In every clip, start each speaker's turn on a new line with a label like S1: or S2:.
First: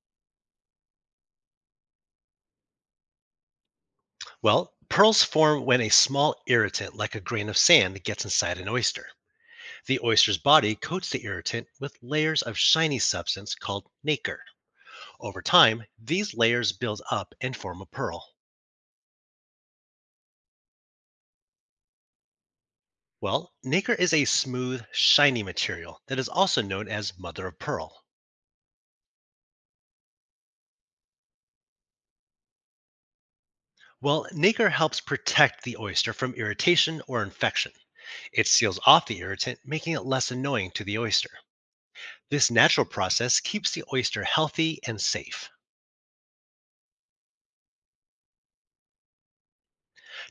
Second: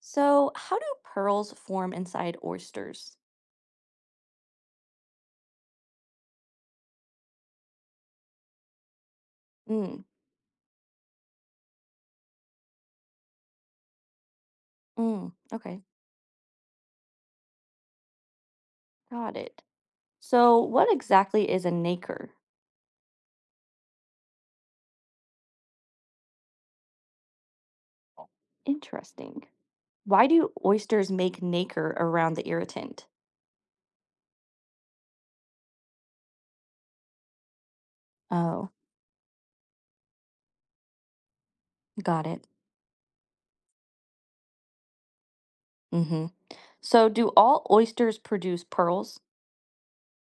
S1: So, how do pearls form inside oysters?
S2: Well, pearls form when a small irritant, like a grain of sand, gets inside an oyster. The
S1: Mm,
S2: oyster's body coats the irritant with layers of shiny substance called nacre.
S1: mm,
S2: Over
S1: okay,
S2: time, these layers build up and form a pearl.
S1: got it. So, what exactly is a nacre?
S2: Well, nacre is a smooth, shiny material that is also known as mother of pearl.
S1: Interesting. Why do oysters make nacre around the irritant?
S2: Well, nacre helps protect the oyster from irritation or infection. It
S1: Oh,
S2: seals off the irritant, making it less annoying to the oyster.
S1: got it.
S2: This natural process keeps the oyster healthy and safe.
S1: Mm-hmm. So, do all oysters produce pearls?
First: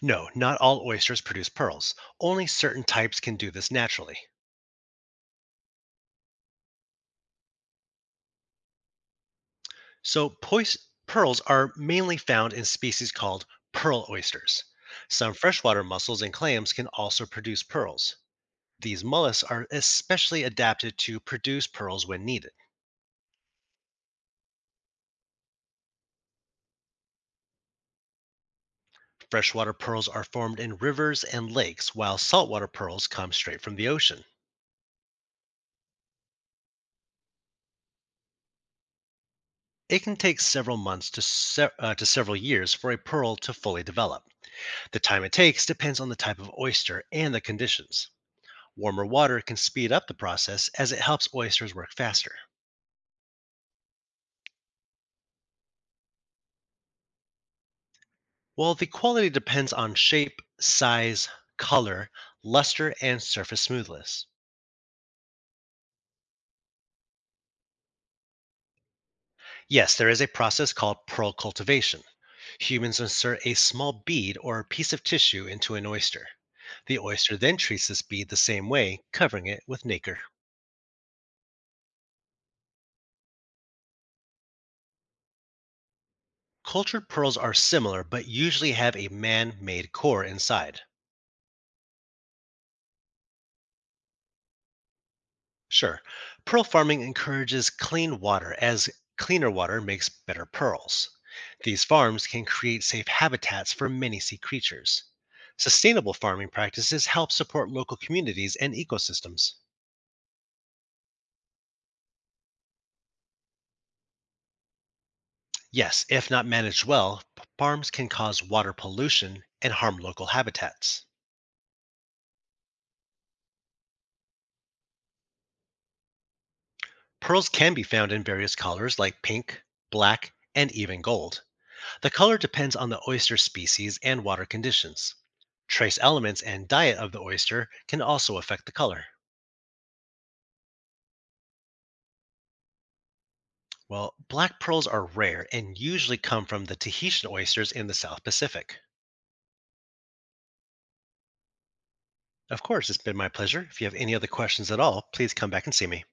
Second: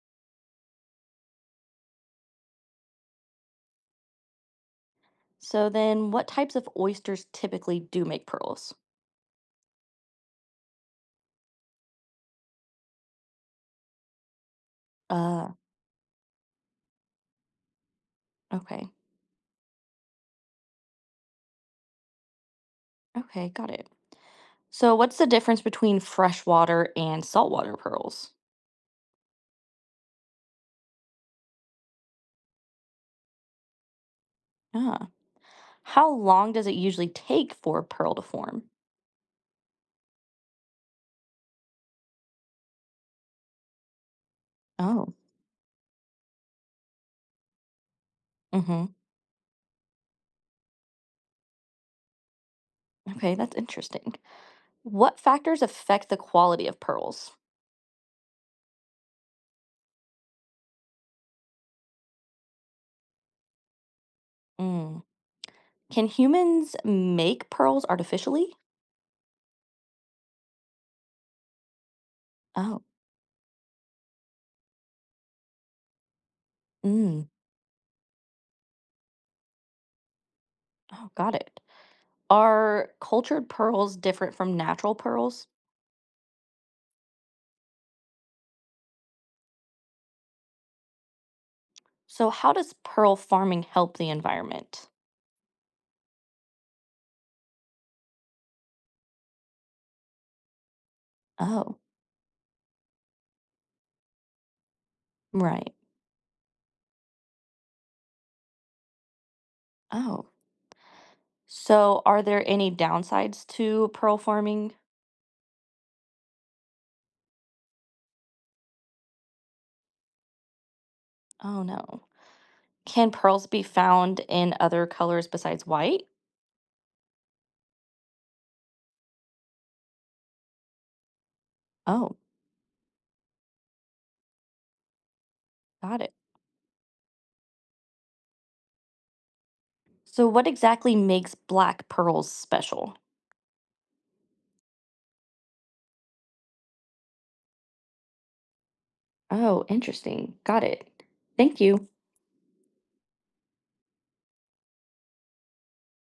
S2: No, not all oysters produce pearls. Only certain types can do this naturally.
S1: So, then what types of oysters typically do make pearls?
S2: So, pearls are mainly found in species called pearl oysters. Some
S1: Uh,
S2: freshwater mussels and clams can also produce pearls.
S1: okay,
S2: These mollusks are especially adapted to produce pearls when needed.
S1: okay, got it. So, what's the difference between freshwater and saltwater pearls?
S2: Freshwater pearls are formed in rivers and lakes, while saltwater pearls come straight from the ocean.
S1: Ah. How long does it usually take for a pearl to form?
S2: It can take several months to several years for a pearl to fully develop. The
S1: Oh,
S2: time it takes depends on the type of oyster and the conditions.
S1: hmm.
S2: Warmer water can speed up the process as it helps oysters work faster.
S1: Okay, that's interesting. What factors affect the quality of pearls?
S2: While the quality depends on shape, size, color, luster, and surface smoothness.
S1: Mm. Can humans make pearls artificially?
S2: Yes, there is a process called pearl cultivation.
S1: Oh,
S2: Humans insert a small bead or a piece of tissue into an oyster. The
S1: mm.
S2: oyster then treats this bead the same way, covering it with nacre.
S1: Oh, got it. Are cultured pearls different from natural pearls?
S2: Cultured pearls are similar but usually have a man made core inside.
S1: So, how does pearl farming help the environment?
S2: Sure. Pearl farming encourages clean water as cleaner water makes better pearls.
S1: Oh,
S2: These farms can create safe habitats for many sea creatures.
S1: right.
S2: Sustainable farming practices help support local communities and ecosystems.
S1: Oh. So, are there any downsides to pearl farming?
S2: Yes, if not managed well, farms can cause water pollution and harm local habitats.
S1: Oh, no. Can pearls be found in other colors besides white?
S2: Pearls can be found in various colors like pink, black, and even gold. The
S1: Oh,
S2: color depends on the oyster species and water conditions. Trace
S1: got it.
S2: elements and diet of the oyster can also affect the color.
S1: So, what exactly makes black pearls special?
S2: Well, black pearls are rare and usually come from the Tahitian oysters in the South Pacific.
S1: Oh, interesting. Got it. Thank you.
S2: Of course, it's been my pleasure. If you have any other questions at all, please come back and see me.